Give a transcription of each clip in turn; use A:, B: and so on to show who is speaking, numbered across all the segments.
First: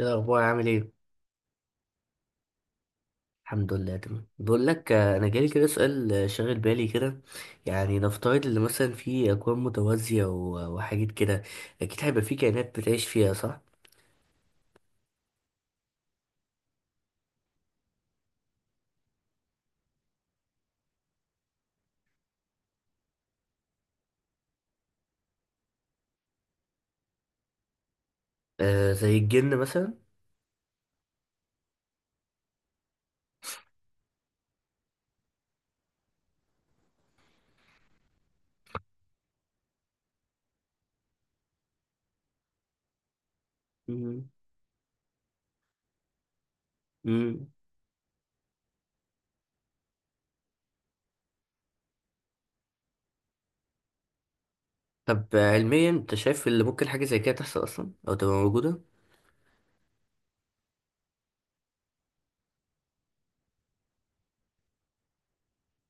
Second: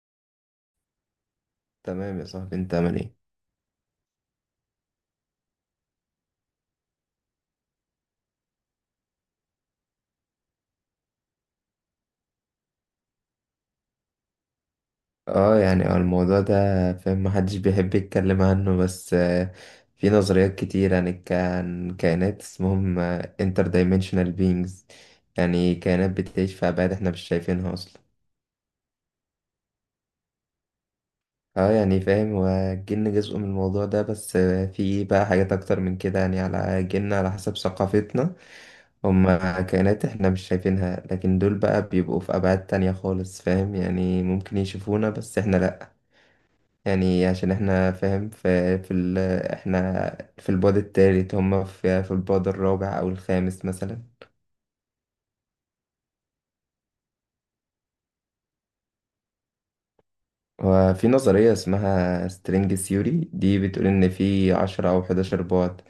A: إيه الأخبار عامل إيه؟
B: تمام يا صاحبي انت عامل ايه؟
A: الحمد لله تمام. بقول لك، أنا جالي كده سؤال شاغل بالي كده. يعني نفترض إن مثلا في أكوان متوازية وحاجات كده، أكيد هيبقى في كائنات بتعيش فيها، صح؟
B: اه يعني الموضوع ده فاهم محدش بيحب يتكلم عنه بس في نظريات كتير عن عن كائنات اسمهم انتر دايمنشنال بينجز. يعني كائنات بتعيش في ابعاد احنا مش شايفينها اصلا.
A: آه، زي الجن مثلا؟
B: اه يعني فاهم، والجن جزء من الموضوع ده بس في بقى حاجات اكتر من كده، يعني على جن على حسب ثقافتنا. هم كائنات احنا مش شايفينها، لكن دول بقى بيبقوا في ابعاد تانية خالص فاهم. يعني
A: مم.
B: ممكن يشوفونا بس احنا لا. يعني
A: مم.
B: عشان احنا فاهم في في ال احنا في البعد التالت، هم في البعد الرابع او الخامس مثلا.
A: طب علميا أنت شايف اللي ممكن حاجة زي كده تحصل أصلا أو تبقى موجودة؟
B: وفي نظرية اسمها سترينج ثيوري، دي بتقول ان في 10 او 11 بعد،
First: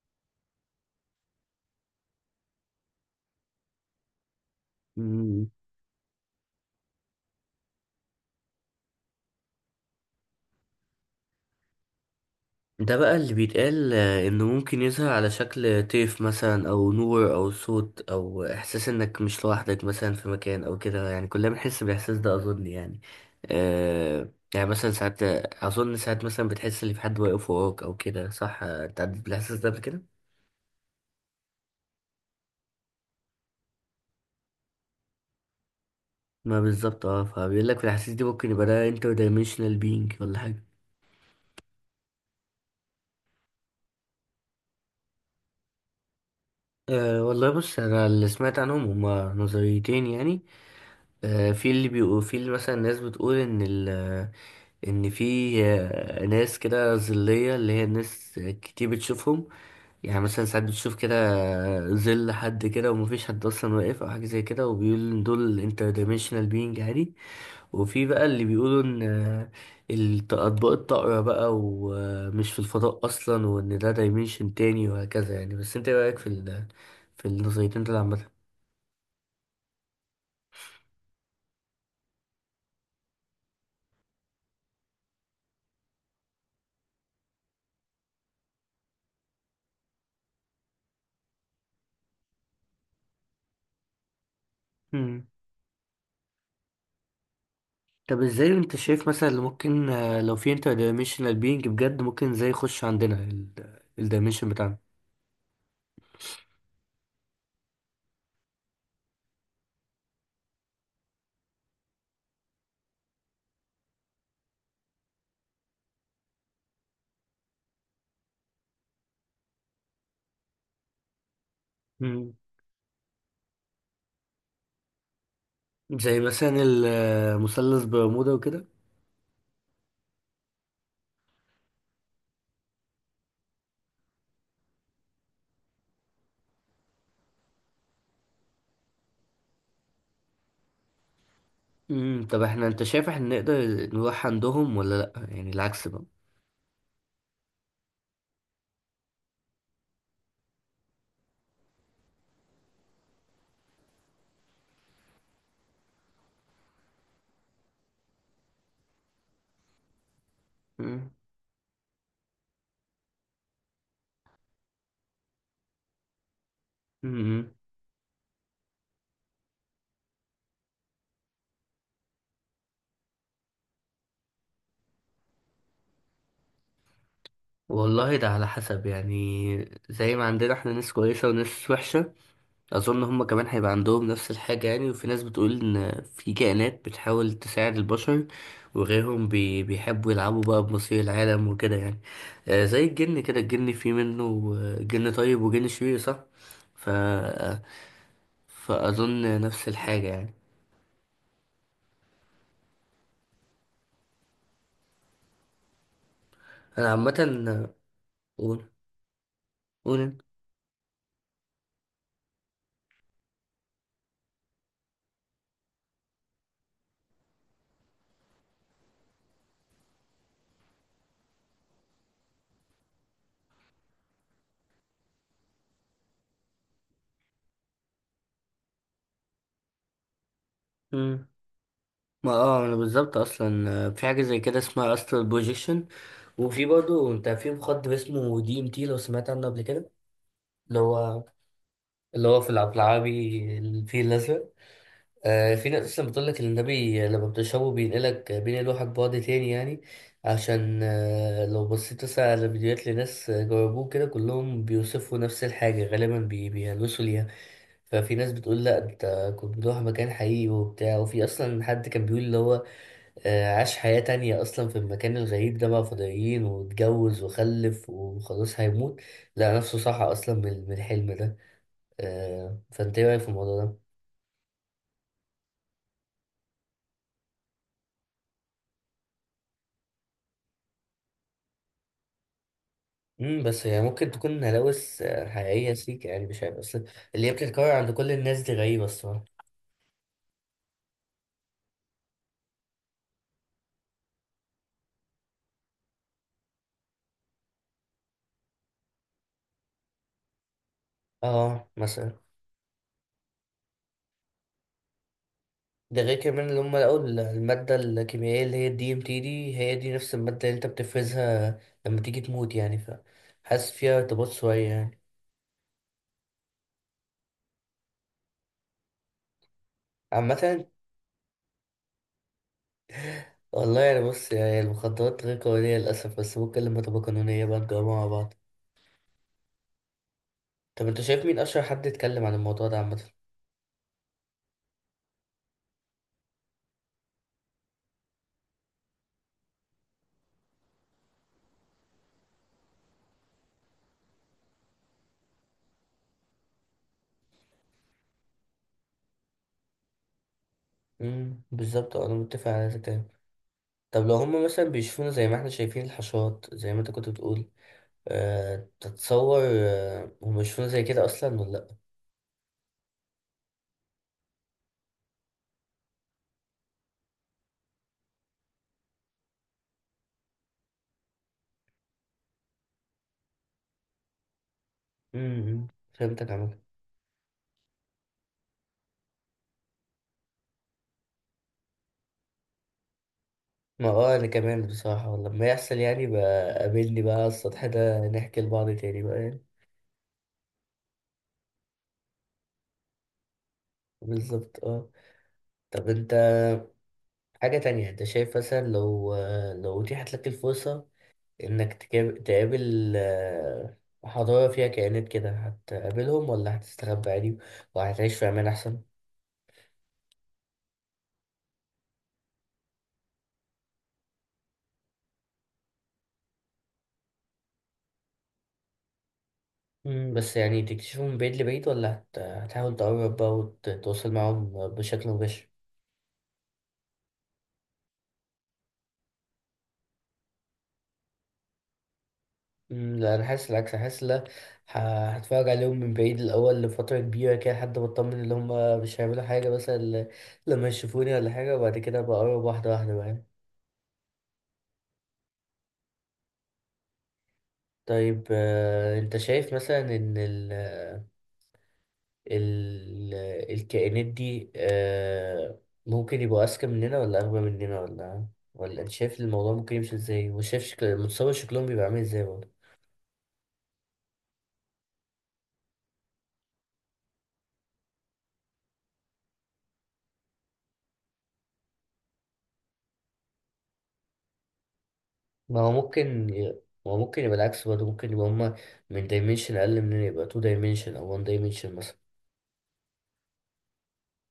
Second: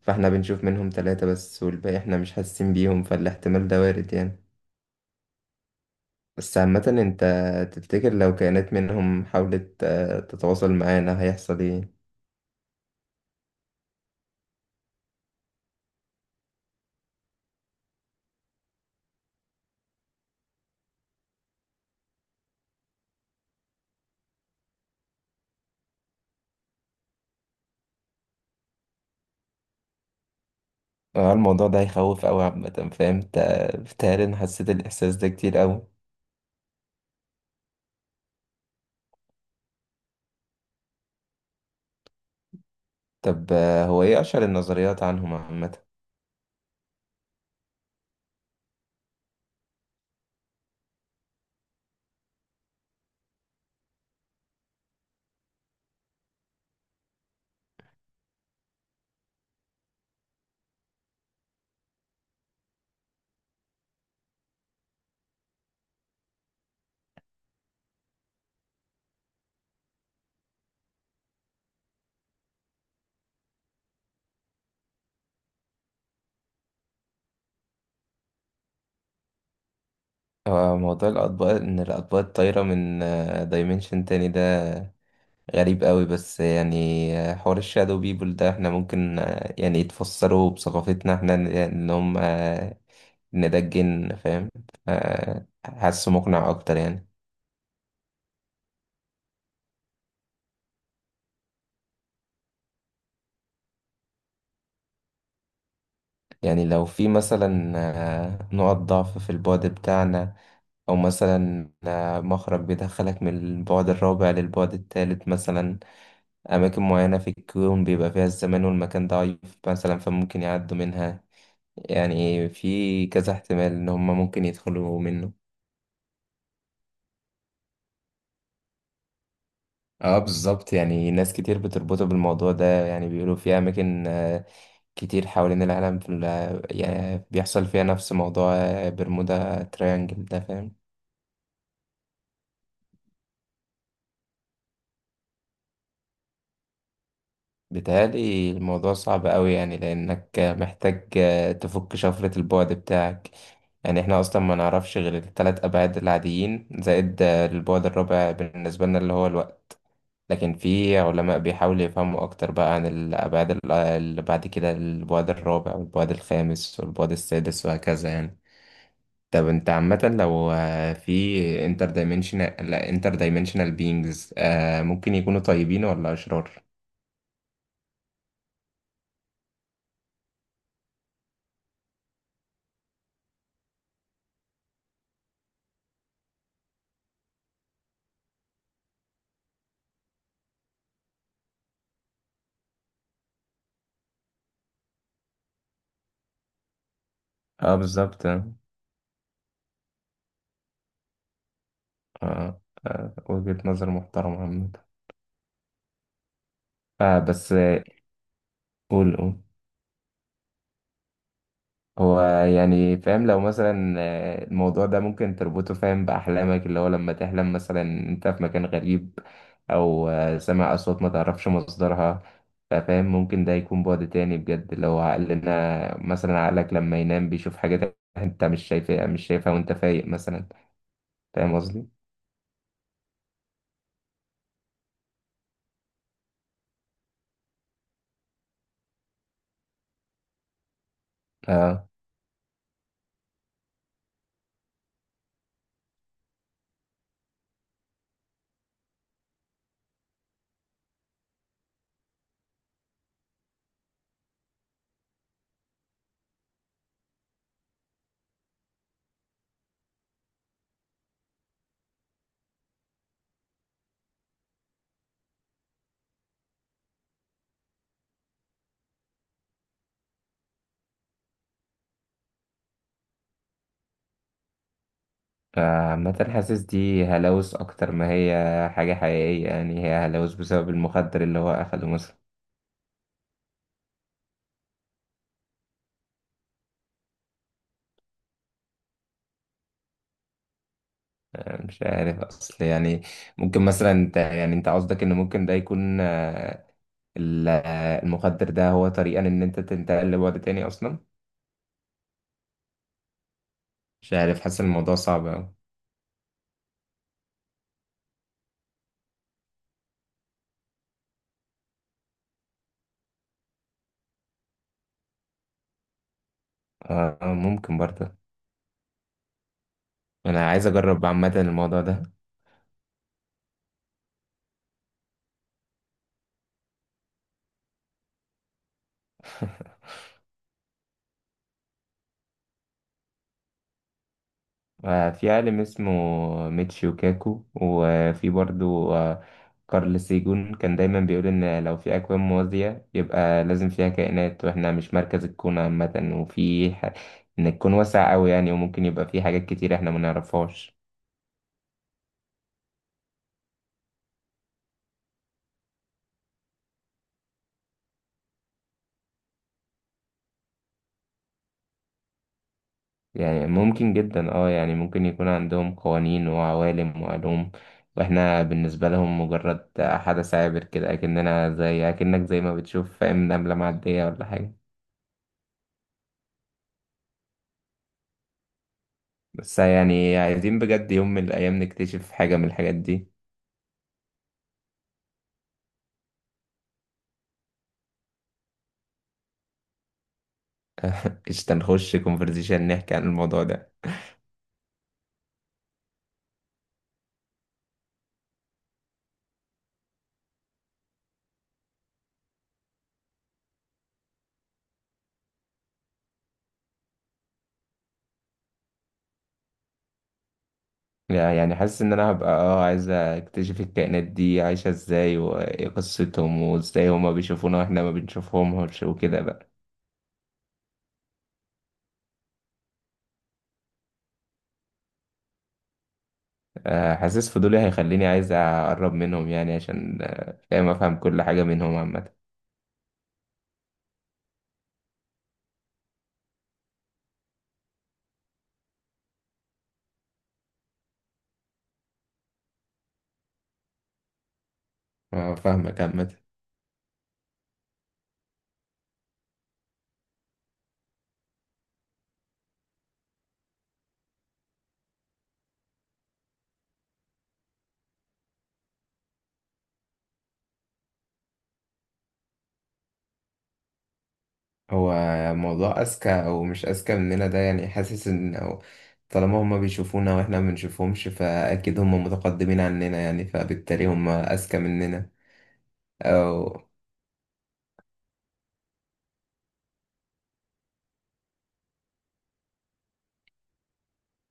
B: فاحنا بنشوف منهم 3 بس، والباقي احنا مش حاسين بيهم، فالاحتمال ده وارد يعني. بس عامة انت تفتكر لو كائنات منهم حاولت تتواصل معانا هيحصل ايه؟
A: ده بقى اللي بيتقال انه ممكن يظهر على شكل طيف مثلا او نور او صوت او احساس انك مش لوحدك مثلا في مكان او كده، يعني كلنا بنحس بالاحساس ده اظن يعني. آه يعني مثلا ساعات، اظن ساعات مثلا بتحس ان في حد واقف وراك او كده، صح؟ انت عديت بالاحساس ده قبل كده؟
B: اه الموضوع ده هيخوف أوي عامة فاهم؟ بتهيألي أنا حسيت الإحساس ده كتير أوي.
A: ما بالظبط فبيقول لك في الاحاسيس دي ممكن يبقى ده انتر دايمنشنال بينج ولا حاجه.
B: طب هو ايه اشهر النظريات عنهم عامه؟
A: أه والله بص، انا اللي سمعت عنهم هما نظريتين يعني. أه، في اللي بيقول، في اللي مثلا الناس بتقول ان ان في ناس كده ظلية، اللي هي الناس كتير بتشوفهم. يعني مثلا ساعات بتشوف كده ظل حد كده ومفيش حد اصلا واقف او حاجة زي كده، وبيقول ان دول انتر دايمنشنال بينج عادي. وفي بقى اللي بيقولوا ان، اطباق الطائرة بقى، ومش في الفضاء اصلا، وان ده دايمنشن تاني وهكذا يعني. بس انت ايه رأيك في في النظريتين دول
B: هو موضوع الاطباق، ان الاطباق الطايره من دايمنشن تاني ده غريب قوي بس يعني حوار الشادو بيبول ده احنا ممكن يعني يتفسروا بثقافتنا احنا ان إن هم ان ده الجن فاهم.
A: عامة؟
B: حاسه مقنع اكتر يعني.
A: طب ازاي انت شايف مثلا اللي ممكن، لو في انتر دايمنشنال بينج بجد، ممكن ازاي يخش عندنا الدايمنشن بتاعنا؟
B: يعني لو في مثلا نقط ضعف في البعد بتاعنا، او مثلا مخرج بيدخلك من البعد الرابع للبعد الثالث مثلا. أماكن معينة في الكون بيبقى فيها الزمان والمكان ضعيف مثلا، فممكن يعدوا منها.
A: مم.
B: يعني في كذا احتمال إن هما ممكن يدخلوا منه.
A: زي مثلا المثلث برمودا وكده.
B: اه بالظبط، يعني ناس كتير بتربطه بالموضوع ده. يعني بيقولوا في أماكن كتير حوالين العالم يعني بيحصل فيها نفس موضوع برمودا تريانجل ده فاهم.
A: مم. طب احنا، انت شايف احنا نقدر نروح عندهم ولا لأ؟ يعني العكس بقى.
B: بيتهيألي الموضوع صعب أوي، يعني لأنك محتاج تفك شفرة البعد بتاعك. يعني احنا أصلا ما نعرفش غير التلات أبعاد العاديين زائد البعد الرابع بالنسبة لنا اللي هو الوقت، لكن في
A: مم.
B: علماء بيحاولوا يفهموا أكتر بقى عن الأبعاد اللي بعد كده، البعد الرابع والبعد الخامس والبعد
A: مم.
B: السادس وهكذا يعني. طب انت عامة لو في انتر دايمنشنال، لا، انتر دايمنشنال بينجز، ممكن يكونوا طيبين ولا أشرار؟
A: والله ده على حسب. يعني زي ما عندنا احنا ناس كويسة وناس وحشة، اظن هما كمان هيبقى عندهم نفس الحاجة يعني. وفي ناس بتقول ان في كائنات بتحاول تساعد البشر، وغيرهم بيحبوا يلعبوا بقى بمصير العالم وكده يعني. آه زي الجن كده، الجن في منه جن طيب وجن شرير، صح؟ ف
B: اه بالظبط.
A: فأظن نفس الحاجة يعني.
B: آه. آه. وجهة نظر محترمة عامة.
A: أنا عامة.
B: آه بس
A: قول
B: قول قول.
A: قول أنت.
B: هو يعني فاهم لو مثلا الموضوع ده ممكن تربطه فاهم بأحلامك، اللي هو لما تحلم مثلا أنت في مكان غريب، أو سامع أصوات ما تعرفش مصدرها، فاهم ممكن ده يكون بعد تاني بجد لو عقلنا مثلا، عقلك لما ينام بيشوف حاجات أنت مش شايفها، مش شايفها وأنت فايق مثلا.
A: مم.
B: فاهم قصدي؟
A: ما أنا بالظبط أصلا في حاجة زي كده اسمها أسترال بروجيكشن. وفي برضه، أنت في مخدر اسمه دي إم تي، لو سمعت عنه قبل كده، اللي هو،
B: آه.
A: اللي هو في العبد العابي الفيل الأزرق. آه، في ناس أصلا بتقول لك إن النبي لما بتشربه بينقلك بينقلوحك بعد تاني يعني. عشان لو بصيت مثلا على فيديوهات لناس جربوه كده، كلهم بيوصفوا نفس الحاجة غالبا، بيهلوسوا ليها. ففي ناس بتقول لا، انت كنت بتروح مكان حقيقي وبتاع. وفي اصلا حد كان بيقول اللي هو عاش حياة تانية اصلا في المكان الغريب ده، مع فضائيين واتجوز وخلف، وخلاص هيموت، لقى نفسه صحى اصلا من الحلم ده. فانت ايه رايك في الموضوع ده؟
B: فعامة حاسس دي هلاوس أكتر ما هي حاجة حقيقية، يعني هي هلاوس بسبب المخدر اللي هو أخده مثلا.
A: بس هي ممكن تكون هلاوس حقيقيه سيك يعني. مش عارف، اصل اللي هي بتتكرر عند كل الناس دي، غريبه الصراحه.
B: أنا مش عارف أصل يعني. ممكن مثلا أنت، يعني أنت قصدك إن ممكن ده يكون المخدر ده هو طريقة إن أنت تنتقل لبعد تاني أصلا.
A: اه مثلا.
B: مش عارف، حاسس إن الموضوع صعب أوي.
A: ده غير كمان اللي هم لقوا الماده الكيميائيه اللي هي الدي ام تي، دي هي دي نفس الماده اللي انت بتفرزها لما تيجي تموت يعني، فحاسس فيها ارتباط شويه يعني.
B: آه آه، ممكن برضه. أنا
A: عامه.
B: عايز أجرب عامة الموضوع ده.
A: والله يعني، بص، يعني المخدرات غير قانونيه للاسف، بس ممكن لما تبقى قانونيه بقى نجربها مع بعض. طب انت شايف مين اشهر حد يتكلم عن الموضوع ده عامه؟
B: في عالم اسمه ميتشيو كاكو، وفي برضو كارل سيجون، كان دايما بيقول إن لو في أكوان موازية يبقى لازم فيها كائنات، وإحنا مش مركز الكون عامة. إن الكون واسع أوي يعني، وممكن يبقى فيه حاجات كتير إحنا منعرفهاش.
A: بالظبط، انا متفق على ده. طب لو هم مثلا بيشوفونا زي ما احنا شايفين الحشرات، زي ما انت كنت بتقول، أه تتصور هم بيشوفونا زي كده اصلا ولا لا؟
B: يعني ممكن جدا يعني ممكن يكون عندهم قوانين وعوالم وعلوم، واحنا بالنسبة لهم مجرد حدث عابر كده، أكننا زي أكنك زي ما بتشوف فاهم نملة معدية ولا حاجة.
A: امم. فهمتك عمك.
B: بس يعني عايزين بجد يوم من الأيام نكتشف حاجة من الحاجات دي.
A: ما انا كمان بصراحة. ولما يحصل يعني بقى، قابلني بقى على السطح ده نحكي لبعض تاني بقى يعني.
B: قشطة نخش كونفرزيشن نحكي عن الموضوع ده.
A: بالظبط، اه. طب انت، حاجة تانية، انت شايف مثلا لو، لو اتيحت لك الفرصة انك تقابل حضارة فيها كائنات كده، هتقابلهم ولا هتستخبى عادي وهتعيش في امان احسن؟
B: لا، يعني حاسس إن أنا هبقى عايز أكتشف الكائنات دي عايشة إزاي، وإيه قصتهم، وإزاي هما بيشوفونا وإحنا ما بنشوفهمش وكده بقى.
A: مم، بس يعني تكتشفهم من بعيد لبعيد، ولا هتحاول تقرب بقى وتتواصل معاهم بشكل مباشر؟
B: حاسس فضولي هيخليني عايز أقرب منهم، يعني عشان فاهم أفهم كل حاجة منهم عامة.
A: مم، لا أنا حاسس العكس، أنا حاسس لا، هتفرج عليهم من بعيد الأول لفترة كبيرة كده، لحد ما أطمن إن هما مش هيعملوا حاجة مثلا لما يشوفوني ولا حاجة، وبعد كده بقرب واحدة واحدة بقى.
B: فاهمك عامة.
A: طيب أنت شايف مثلا إن ال... الكائنات دي ممكن يبقوا أذكى مننا ولا أغبى مننا، ولا أنت شايف الموضوع ممكن يمشي إزاي؟ وشايف شكل، متصور شكلهم بيبقى عامل إزاي برضه؟
B: هو موضوع أذكى أو مش أذكى مننا ده، يعني حاسس إن، أو طالما هما بيشوفونا وإحنا ما بنشوفهمش فأكيد هما متقدمين عننا، يعني فبالتالي هما أذكى مننا.
A: ما هو ممكن ي...
B: أو
A: ما هو ممكن يبقى العكس برضه، ممكن يبقى هما من دايمنشن أقل مننا، يبقى تو دايمنشن أو وان دايمنشن مثلا.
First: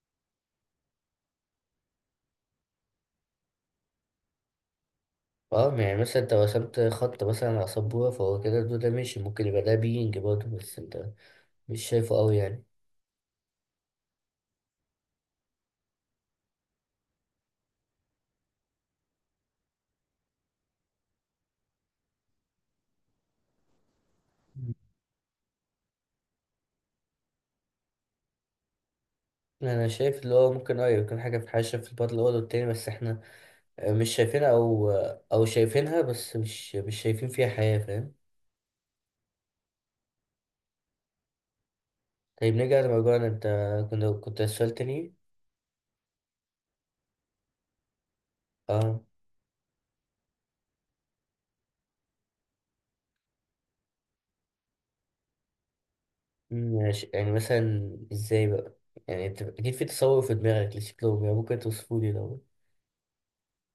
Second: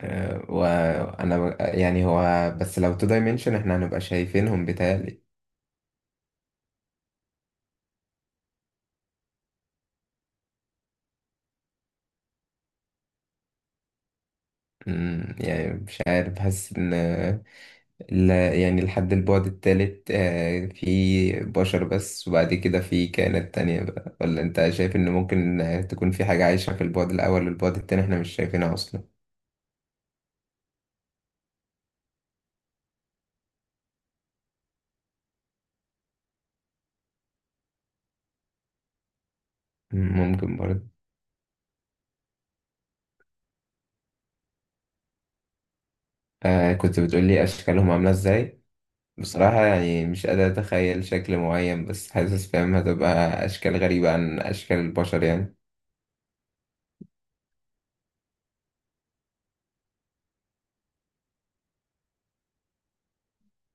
B: يعني هو بس لو تو دايمنشن إحنا هنبقى شايفينهم بيتهيألي.
A: اه يعني مثلا انت رسمت خط مثلا على سبورة، فهو كده تو دايمنشن، ممكن يبقى ده بينج برضه بس انت مش شايفه قوي يعني.
B: يعني مش عارف، بحس إن لا يعني لحد البعد التالت في بشر بس، وبعد كده في كائنات تانية بقى، ولا انت
A: مم.
B: شايف ان ممكن تكون في حاجة عايشة في البعد الأول والبعد التاني احنا مش شايفينها أصلا.
A: انا شايف اللي هو ممكن اه يكون حاجة، في البطل الأول والتاني، بس احنا مش شايفينها، او او شايفينها بس مش شايفين فيها حياة، فاهم؟
B: ممكن برضه.
A: طيب نرجع لموضوعنا، انت كنت سؤال تاني.
B: آه، كنت بتقولي أشكالهم عاملة ازاي.
A: اه.
B: بصراحة يعني مش قادر أتخيل شكل معين، بس حاسس فاهم هتبقى أشكال غريبة عن أشكال البشر يعني.
A: ماشي، يعني مثلا ازاي بقى؟ يعني انت اكيد في تصور في دماغك لشكلهم، يعني ممكن توصفه لي لو؟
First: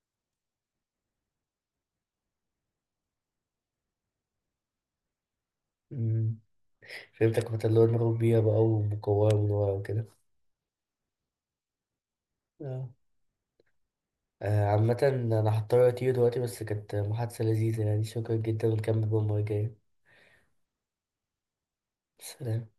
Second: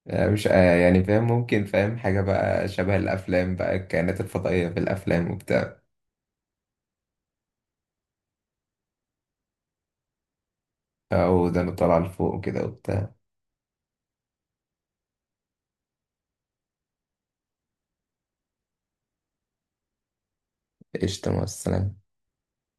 B: آه، مش يعني فاهم ممكن فاهم حاجة بقى شبه الأفلام بقى، الكائنات الفضائية في الأفلام وبتاع،
A: مم. فهمتك، مثلا اللي هو دماغهم بيها بقى ومكورة من ورا وكده.
B: أو ده طالعة لفوق وكده
A: اه.
B: وبتاع.
A: عامة أنا هضطر أطير دلوقتي، بس كانت محادثة لذيذة يعني، شكرا جدا ونكمل بقى المرة الجاية.
B: قشطة، مع السلامة.
A: سلام.